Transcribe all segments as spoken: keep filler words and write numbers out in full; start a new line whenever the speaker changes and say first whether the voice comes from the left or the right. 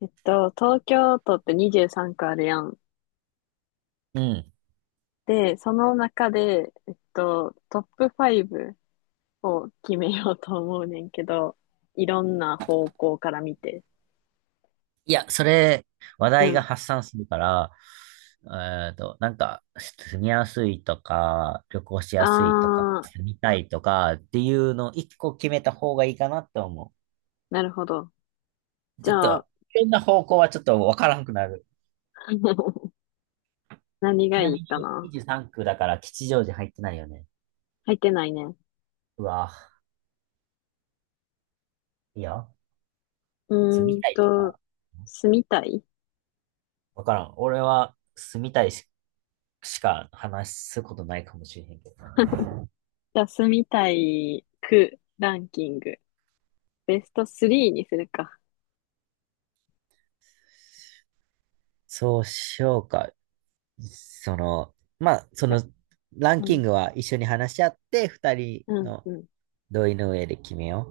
left: えっと、東京都ってにじゅうさんく区あるやん。
right: うん。
left: で、その中で、えっと、トップトップファイブを決めようと思うねんけど、いろんな方向から見て。
right: いや、それ、話
left: う
right: 題が
left: ん。
right: 発散するから、えっと、なんか、住みやすいとか、旅行し
left: あ
right: やすいとか、
left: ー、
right: 住みたいとかっていうのを一個決めた方がいいかなって思
left: なるほど。
right: う。ち
left: じ
right: ょっ
left: ゃあ、
right: と、いろんな方向はちょっとわからんくなる。
left: 何
right: ち
left: が
right: なみ
left: いい
right: に
left: かな。
right: にじゅうさんく区だから吉祥寺入ってないよね。
left: 入ってないね。
right: うわ、いいよ。住
left: うー
right: み
left: ん
right: たいと
left: と、
right: か、
left: 住みたい
right: わからん。俺は住みたいし、しか話すことないかもしれへんけどな。
left: じゃあ、住みたい区ランキング。ベストベストスリーにするか。
right: そうしようか。その、まあ、
left: い
right: そ
left: や、
right: の、ラン
left: う
right: キ
left: ん、
right: ングは一緒に話し合って、二人
left: うん、
right: の
left: うん。
right: 同意の上で決めよ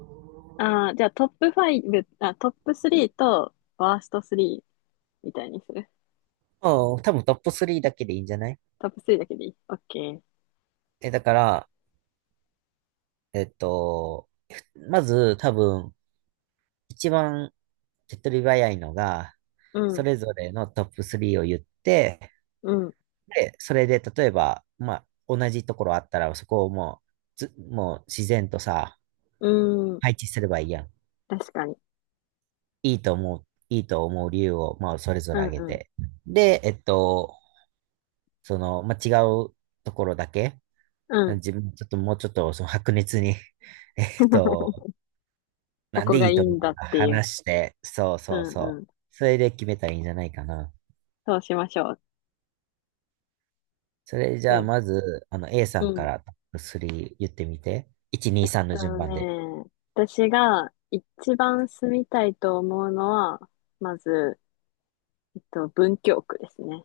left: ああ、じゃあトップファイブあ、トップトップスリーとワーストワーストスリーみたいにする。
right: う。うん。多分トップトップスリーだけでいいんじゃない？
left: トップトップスリーだけでいい。オッケー。
right: え、だから、えっと、まず多分、一番手っ取り早いのが、
left: う
right: そ
left: ん、
right: れぞれのトップトップスリーを言って、
left: うん、
right: で、それで例えば、まあ、同じところあったら、そこをもう、ず、もう自然とさ、
left: うーん。
right: 配置すればいいやん。
left: 確かに。
right: いいと思う、いいと思う理由を、まあ、それぞ
left: う
right: れ挙げ
left: ん、う
right: て。で、えっと、その、まあ、違うところだけ、
left: ん、うん。
right: 自分、ちょっともうちょっと、その白熱に えっと、
left: こ
right: なん
left: こ
right: でい
left: が
right: い
left: い
right: と
left: い
right: 思う
left: んだ
right: の
left: っ
right: か
left: ていう。
right: 話して、そう
left: う
right: そう
left: んう
right: そう。
left: ん。
right: それで決めたらいいんじゃないかな。
left: そうしましょう。
right: それじ
left: う
right: ゃあ、
left: ん。
right: まず、あの、A さ
left: う
right: んか
left: ん。
right: らトップトップスリー言ってみて。いち、
left: え
right: に、
left: っ
right: さんの順
left: と
right: 番で。
left: ね、私が一番住みたいと思うのは、まず、えっと、文京区ですね。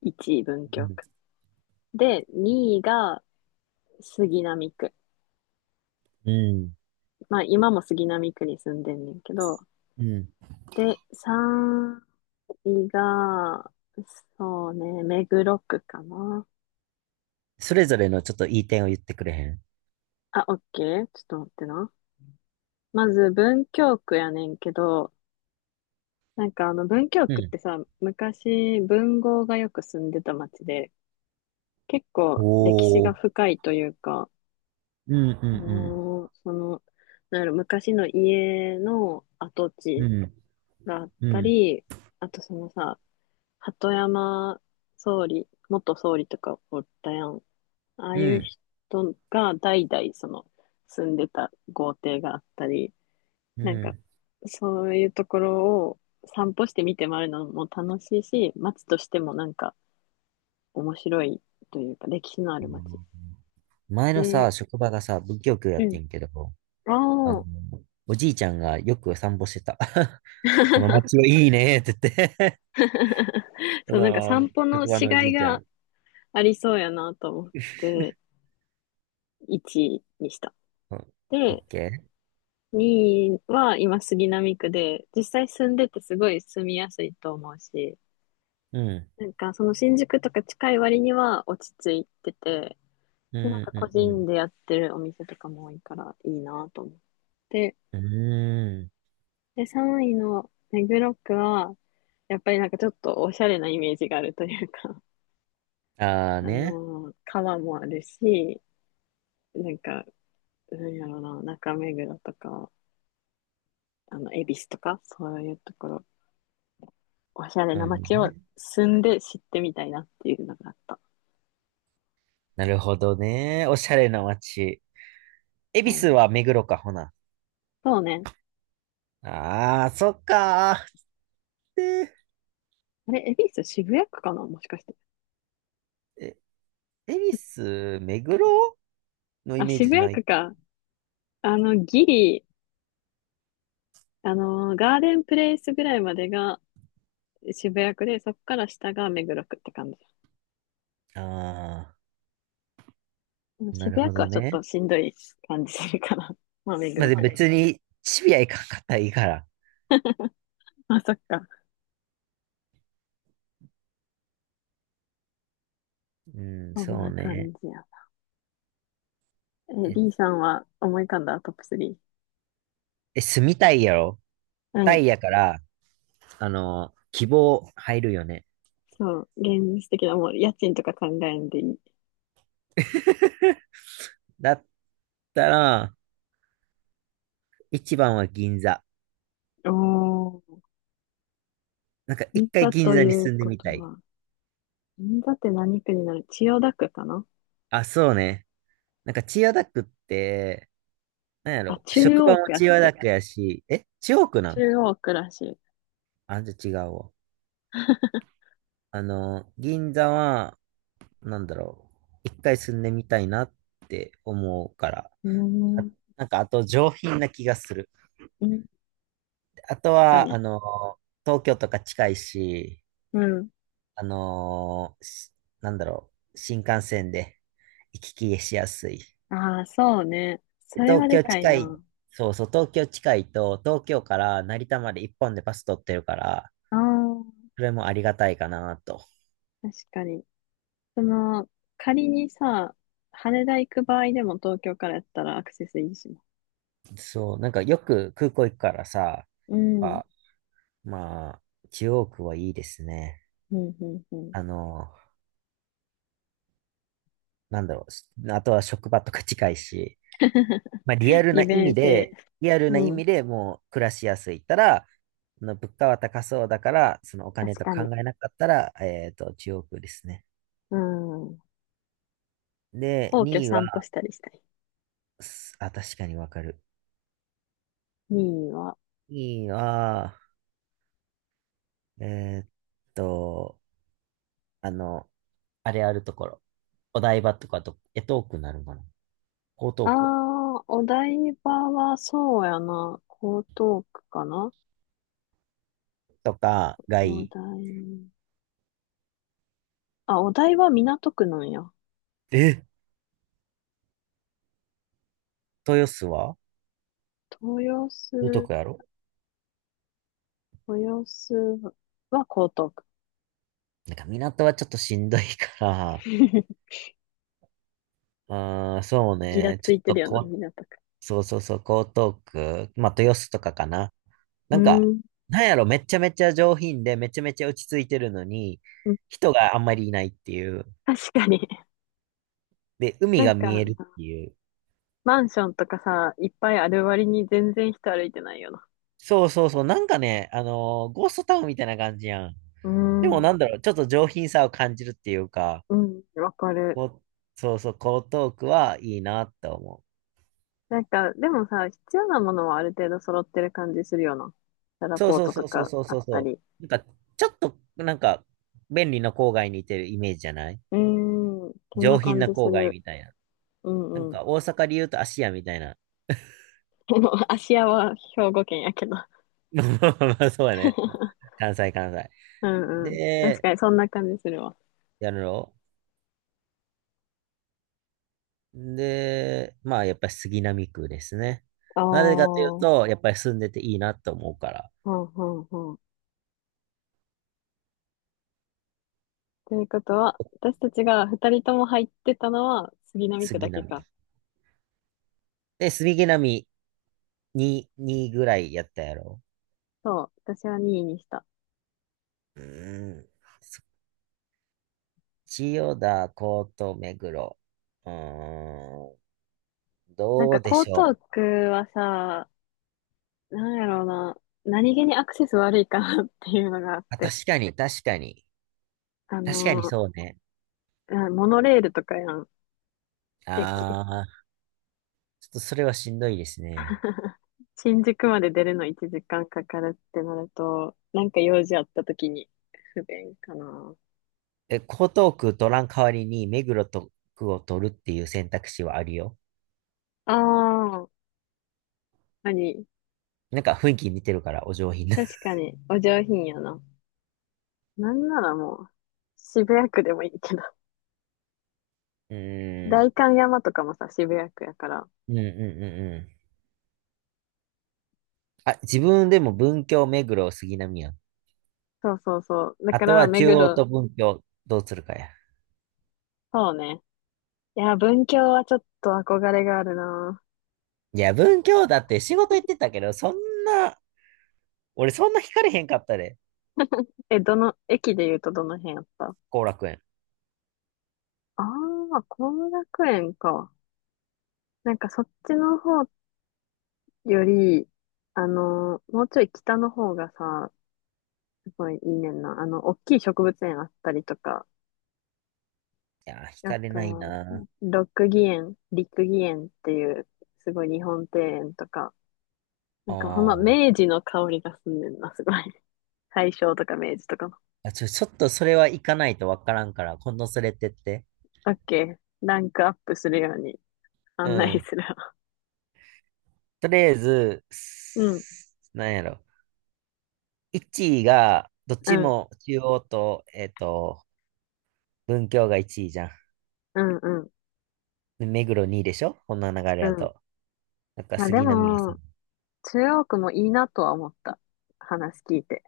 left: いちい文
right: う
left: 京
right: ん。
left: 区。で、にいが杉並区。
right: うん。
left: まあ今も杉並区に住んでんねんけど、
right: うん。
left: で、さんいが、そうね、目黒区かな。
right: それぞれのちょっといい点を言ってくれへん。
left: あ、オッケー。ちょっと待ってな。まず文京区やねんけど、なんかあの文京
right: う
left: 区っ
right: ん。
left: てさ、昔文豪がよく住んでた町で、結構歴史
right: お
left: が
right: ー。
left: 深いというか、
right: うんう
left: あ
right: ん
left: のーその、なんやろ、昔の家の跡
right: う
left: 地
right: ん。
left: があっ
right: うん。う
left: た
right: ん。
left: り、あとそのさ、鳩山総理、元総理とかおったやん。ああ
right: う
left: いう
right: ん、
left: 人が代々その住んでた豪邸があったり、
right: う
left: なんか
right: ん。
left: そういうところを散歩して見て回るのも楽しいし、街としてもなんか面白いというか歴史のある街。
right: 前の
left: で、
right: さ、職場がさ、文教教やっ
left: う
right: てんけど、あ
left: ん。あ
right: の、
left: あ。
right: おじいちゃんがよく散歩してた。この街 はいいねって言って そ
left: そう、なんか散
right: の、
left: 歩の
right: 職場
left: し
right: のお
left: が
right: じ
left: い
right: いちゃん。
left: が
right: う
left: ありそうやなと思っていちいにした。
right: ん、オッ
left: で、
right: ケー。
left: にいは今杉並区で、実際住んでてすごい住みやすいと思うし、
right: うん、
left: なんかその新宿とか近い割には落ち着いてて、
right: うん、
left: で、なんか個
right: う
left: 人
right: ん、
left: でやってるお店とかも多いからいいなと思って。
right: うん。うー
left: で、さんいの目黒区は、やっぱりなんかちょっとおしゃれなイメージがあるというか、
right: ん。あ あ
left: あ
right: ね。
left: のー川もあるし、なんか、なんやろうな、中目黒とか、あの、恵比寿とか、そういうところおしゃれな
right: あの
left: 街を
right: ね。
left: 住んで知ってみたいなっていうのがあった。
right: なるほどね。おしゃれな街。恵比
left: う
right: 寿
left: ん、
right: は目黒か、ほな。
left: そうね。
right: ああ、そっかー。で、
left: あれ、恵比寿渋谷区かなもしかして。
right: え、恵比寿、目黒のイ
left: あ、
right: メー
left: 渋
right: ジ
left: 谷
right: ない。
left: 区か。あの、ギリ、あのー、ガーデンプレイスぐらいまでが渋谷区で、そこから下が目黒区って感じ。
right: ああ。
left: でも
right: な
left: 渋
right: る
left: 谷
right: ほ
left: 区は
right: ど
left: ちょっと
right: ね。
left: しんどい感じするから。まあ、目
right: まあ、
left: 黒
right: で、はい。
left: 区で。
right: 別に、シビア行かんかったらいいから。
left: あ、そっか。
right: うん、
left: そん
right: そう
left: な感
right: ね。
left: じや。え、
right: え、
left: ビー さんは思い浮かんだトップトップスリー？
right: え住みたいやろ
left: う
right: タ
left: ん。
right: イやから、あの、希望入るよね。
left: そう。現実的な、もう家賃とか考えんでいい。
right: だったら、一番は銀座。
left: おー。
right: なんか
left: 銀
right: 一回
left: 座
right: 銀
left: と
right: 座に
left: いう
right: 住んで
left: こ
right: み
left: と
right: たい。
left: は、銀座って何区になる？千代田区かな
right: あ、そうね。なんか千代田区って、なんや
left: あ、
right: ろ、
left: 中
right: 職場
left: 央
right: も
left: 区やっ
right: 千代田
left: て。
right: 田区やし、え、千代区なん。
left: 中央区らしい。う
right: あ、じゃあ違うわ。あの、銀座は、なんだろう、一回住んでみたいなって思うから、
left: ー
right: あ、
left: ん、
right: なんかあと上品な気がする。
left: うん、
right: あと
left: 確か
right: は、あ
left: に。
right: の、東京とか近いし、
left: うん。
right: あの、しなんだろう、新幹線で行き来しやすい。
left: ああ、そうね。そ
right: で
left: れ
right: 東
left: はで
right: 京
left: かい
right: 近い、
left: な。
right: そうそう、東京近いと、東京から成田まで一本でバス取ってるから、
left: ああ、
right: それもありがたいかなと。
left: 確かに。その、仮にさ、羽田行く場合でも東京からやったらアクセスいいしな。
right: そう、なんかよく空港行くからさ、
left: う
right: やっ
left: ん、
right: ぱ、まあ、中央区はいいですね。
left: うん、うん、うん。
right: あの、なんだろう。しあとは職場とか近いし、まあリアルな
left: 利
right: 意
left: 便
right: 味
left: 性。
right: で、リアルな
left: う
right: 意
left: ん、
right: 味でもう暮らしやすいったら、あの物価は高そうだから、そのお金
left: 確
right: と
left: か
right: 考
left: に。
right: えなかったら、えっと、中央区ですね。
left: うん。
right: で、
left: 皇居
right: にいは、
left: 散歩したりしたい。
right: すあ、確かにわかる。
left: にいは、
right: にいは、えーっと、あの、あれあるところ。お台場とかと、江東区になるのかな。江
left: あ
right: 東区
left: あ、お台場はそうやな。江東区かな。
right: とかがい
left: お
right: い。
left: 台、あ、お台場、港区なんや。
right: え、豊洲は
left: 豊
right: 江
left: 洲、
right: 東区やろ？
left: 豊洲は江東区。
right: なんか港はちょっとしんどいから、うーん、そう
left: ギラ
right: ね、ち
left: つ
right: ょっ
left: いてる
right: と
left: よな、
right: こう、
left: 港区。
right: そうそうそう、江東区、まあ豊洲とかかな。
left: う
right: なんか、
left: ーん。
right: なんやろ、めちゃめちゃ上品で、めちゃめちゃ落ち着いてるのに、
left: うん
right: 人があんまりいないっていう。
left: 確かに。
right: で、海
left: なん
right: が
left: か、
right: 見えるっていう。
left: マンションとかさ、いっぱいある割に全然人歩いてないよな。
right: そうそうそう、なんかね、あのーゴーストタウンみたいな感じやん。
left: うー
right: でもなんだ
left: ん。
right: ろう、ちょっと上品さを感じるっていうか、
left: うん、わかる。
right: こうそうそう、江東区はいいなって思う。
left: なんか、でもさ、必要なものはある程度揃ってる感じするよな。らラ
right: そう
left: ポー
right: そう
left: ト
right: そ
left: と
right: うそう
left: か
right: そう
left: あ
right: そ
left: っ
right: う
left: た
right: そ
left: り。
right: う。なんか、ちょっと、なんか、便利な郊外にいてるイメージじゃない？
left: うーん、そん
right: 上
left: な
right: 品
left: 感
right: な
left: じす
right: 郊外
left: る。
right: みたいな。
left: う
right: なん
left: んうん。
right: か、大阪で言うと芦屋みたいな。
left: でも、芦屋は兵庫県やけど。
right: まあ、そうやね。まあ、関西、関西。
left: うんうん。確
right: で、
left: かにそんな感じするわ。
right: やるので、まあ、やっぱり杉並区ですね。
left: ああ、
right: なぜかという
left: ほ
right: と、やっぱり住んでていいなと思うから、
left: んほんほん。ということは、私たちがふたりとも入ってたのは杉並区
right: 杉
left: だけ
right: 並。
left: か。
right: で、杉並に、にいぐらいやったやろ。
left: そう、私はにいにした。
right: うーん。千代田、江東、目黒。うーん、
left: なん
right: ど
left: か
right: うで
left: 江
right: し
left: 東
right: ょう。
left: 区はさ、なんやろうな、何気にアクセス悪いかなっていうのがあっ
right: あ、
left: て。
right: 確かに、確かに。
left: あ
right: 確かに
left: の、
right: そうね。
left: あモノレールとかやん、
right: あ
left: 駅。
right: ー、ちょっとそれはしんどいですね。
left: 新宿まで出るのいちじかんかんかかるってなると、なんか用事あった時に不便かな。
right: え、江東区取らん代わりに目黒と区を取るっていう選択肢はあるよ。
left: ああ、あり。
right: なんか雰囲気似てるから、お上品な。
left: 確かに、お上品やな。なんならもう、渋谷区でもいいけど。
right: うー
left: 代
right: ん、
left: 官山とかもさ、渋谷区やから。
right: うんうんうんうん。あ、自分でも文京、目黒、杉並やん。
left: そうそうそう。だ
right: あ
left: か
right: と
left: ら、
right: は
left: 目
right: 中央
left: 黒、
right: と文京、どうするかや。
left: そうね。いや、文京はちょっと憧れがあるな。
right: いや、文京だって仕事行ってたけど、そんな、俺そんな惹かれへんかったで、
left: え、どの、駅で言うとどの辺やった？
right: 後楽園。
left: ああー、後楽園か。なんかそっちの方より、あの、もうちょい北の方がさ、すごいいいねんな。あの、大きい植物園あったりとか、
right: いやー、惹
left: あ
right: かれない
left: と、
right: なー。
left: ロックギ園、リックギ園っていう、すごい日本庭園とか、な
right: あ
left: んかほんま
right: ー
left: 明治の香りがすんねんな、すごい。大正とか明治とかの。
right: あ。ちょ、ちょっとそれは行かないとわからんから、今度連れてって。
left: オッケー。ランクアップするように
right: う
left: 案内
right: ん。
left: するわ。
right: とりあえず、
left: うん、
right: すなんやろ。いちいが、どっ
left: う
right: ち
left: ん、
right: も中央と、えっと、文京がいちいじゃん。
left: うん、うん、
right: で目黒にいでしょ？こんな流れ
left: う
right: や
left: ん。
right: と。なんか
left: まあで
right: 杉並屋さん。
left: も、中央区もいいなとは思った。話聞いて。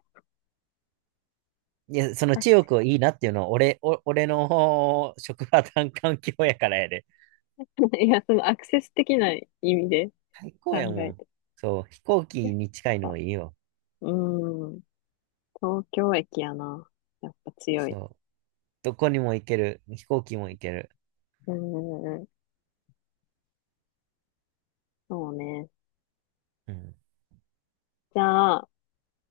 right: いや、その
left: 確
right: 中国をいいなっていうのは、俺、お、俺の職場環境やからやで。
left: いや、そのアクセス的な意味で
right: 最高
left: 考
right: やも
left: え
right: ん。
left: て。
right: そう、飛行
left: やっ
right: 機に近いの
left: ぱ、
right: はいいよ。
left: うーん、東京駅やな。やっぱ強
right: そ
left: い。
right: う。どこにも行ける。飛行機も行ける。
left: うーん、そうね。
right: うん。
left: じゃあ、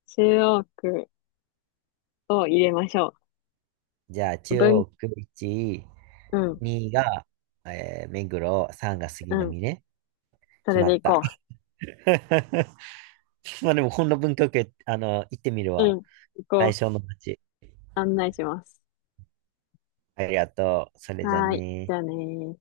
left: 中央区を入れましょ
right: じゃあ、
left: う。
right: 中
left: 文、
right: 央区いちい、
left: うん、
right: にが、えー目黒、さんが
left: う
right: 杉
left: ん、
right: 並ね。
left: そ
right: 決
left: れ
right: ま
left: で
right: った。
left: 行こ
right: まあでも、こんな文京区、あの、行ってみる
left: う。う
right: わ。
left: ん、行こ
right: 対
left: う。
right: 象の街。
left: 案内します。
right: ありがとう。それじゃあ
left: はーい、じ
right: ね
left: ゃあねー。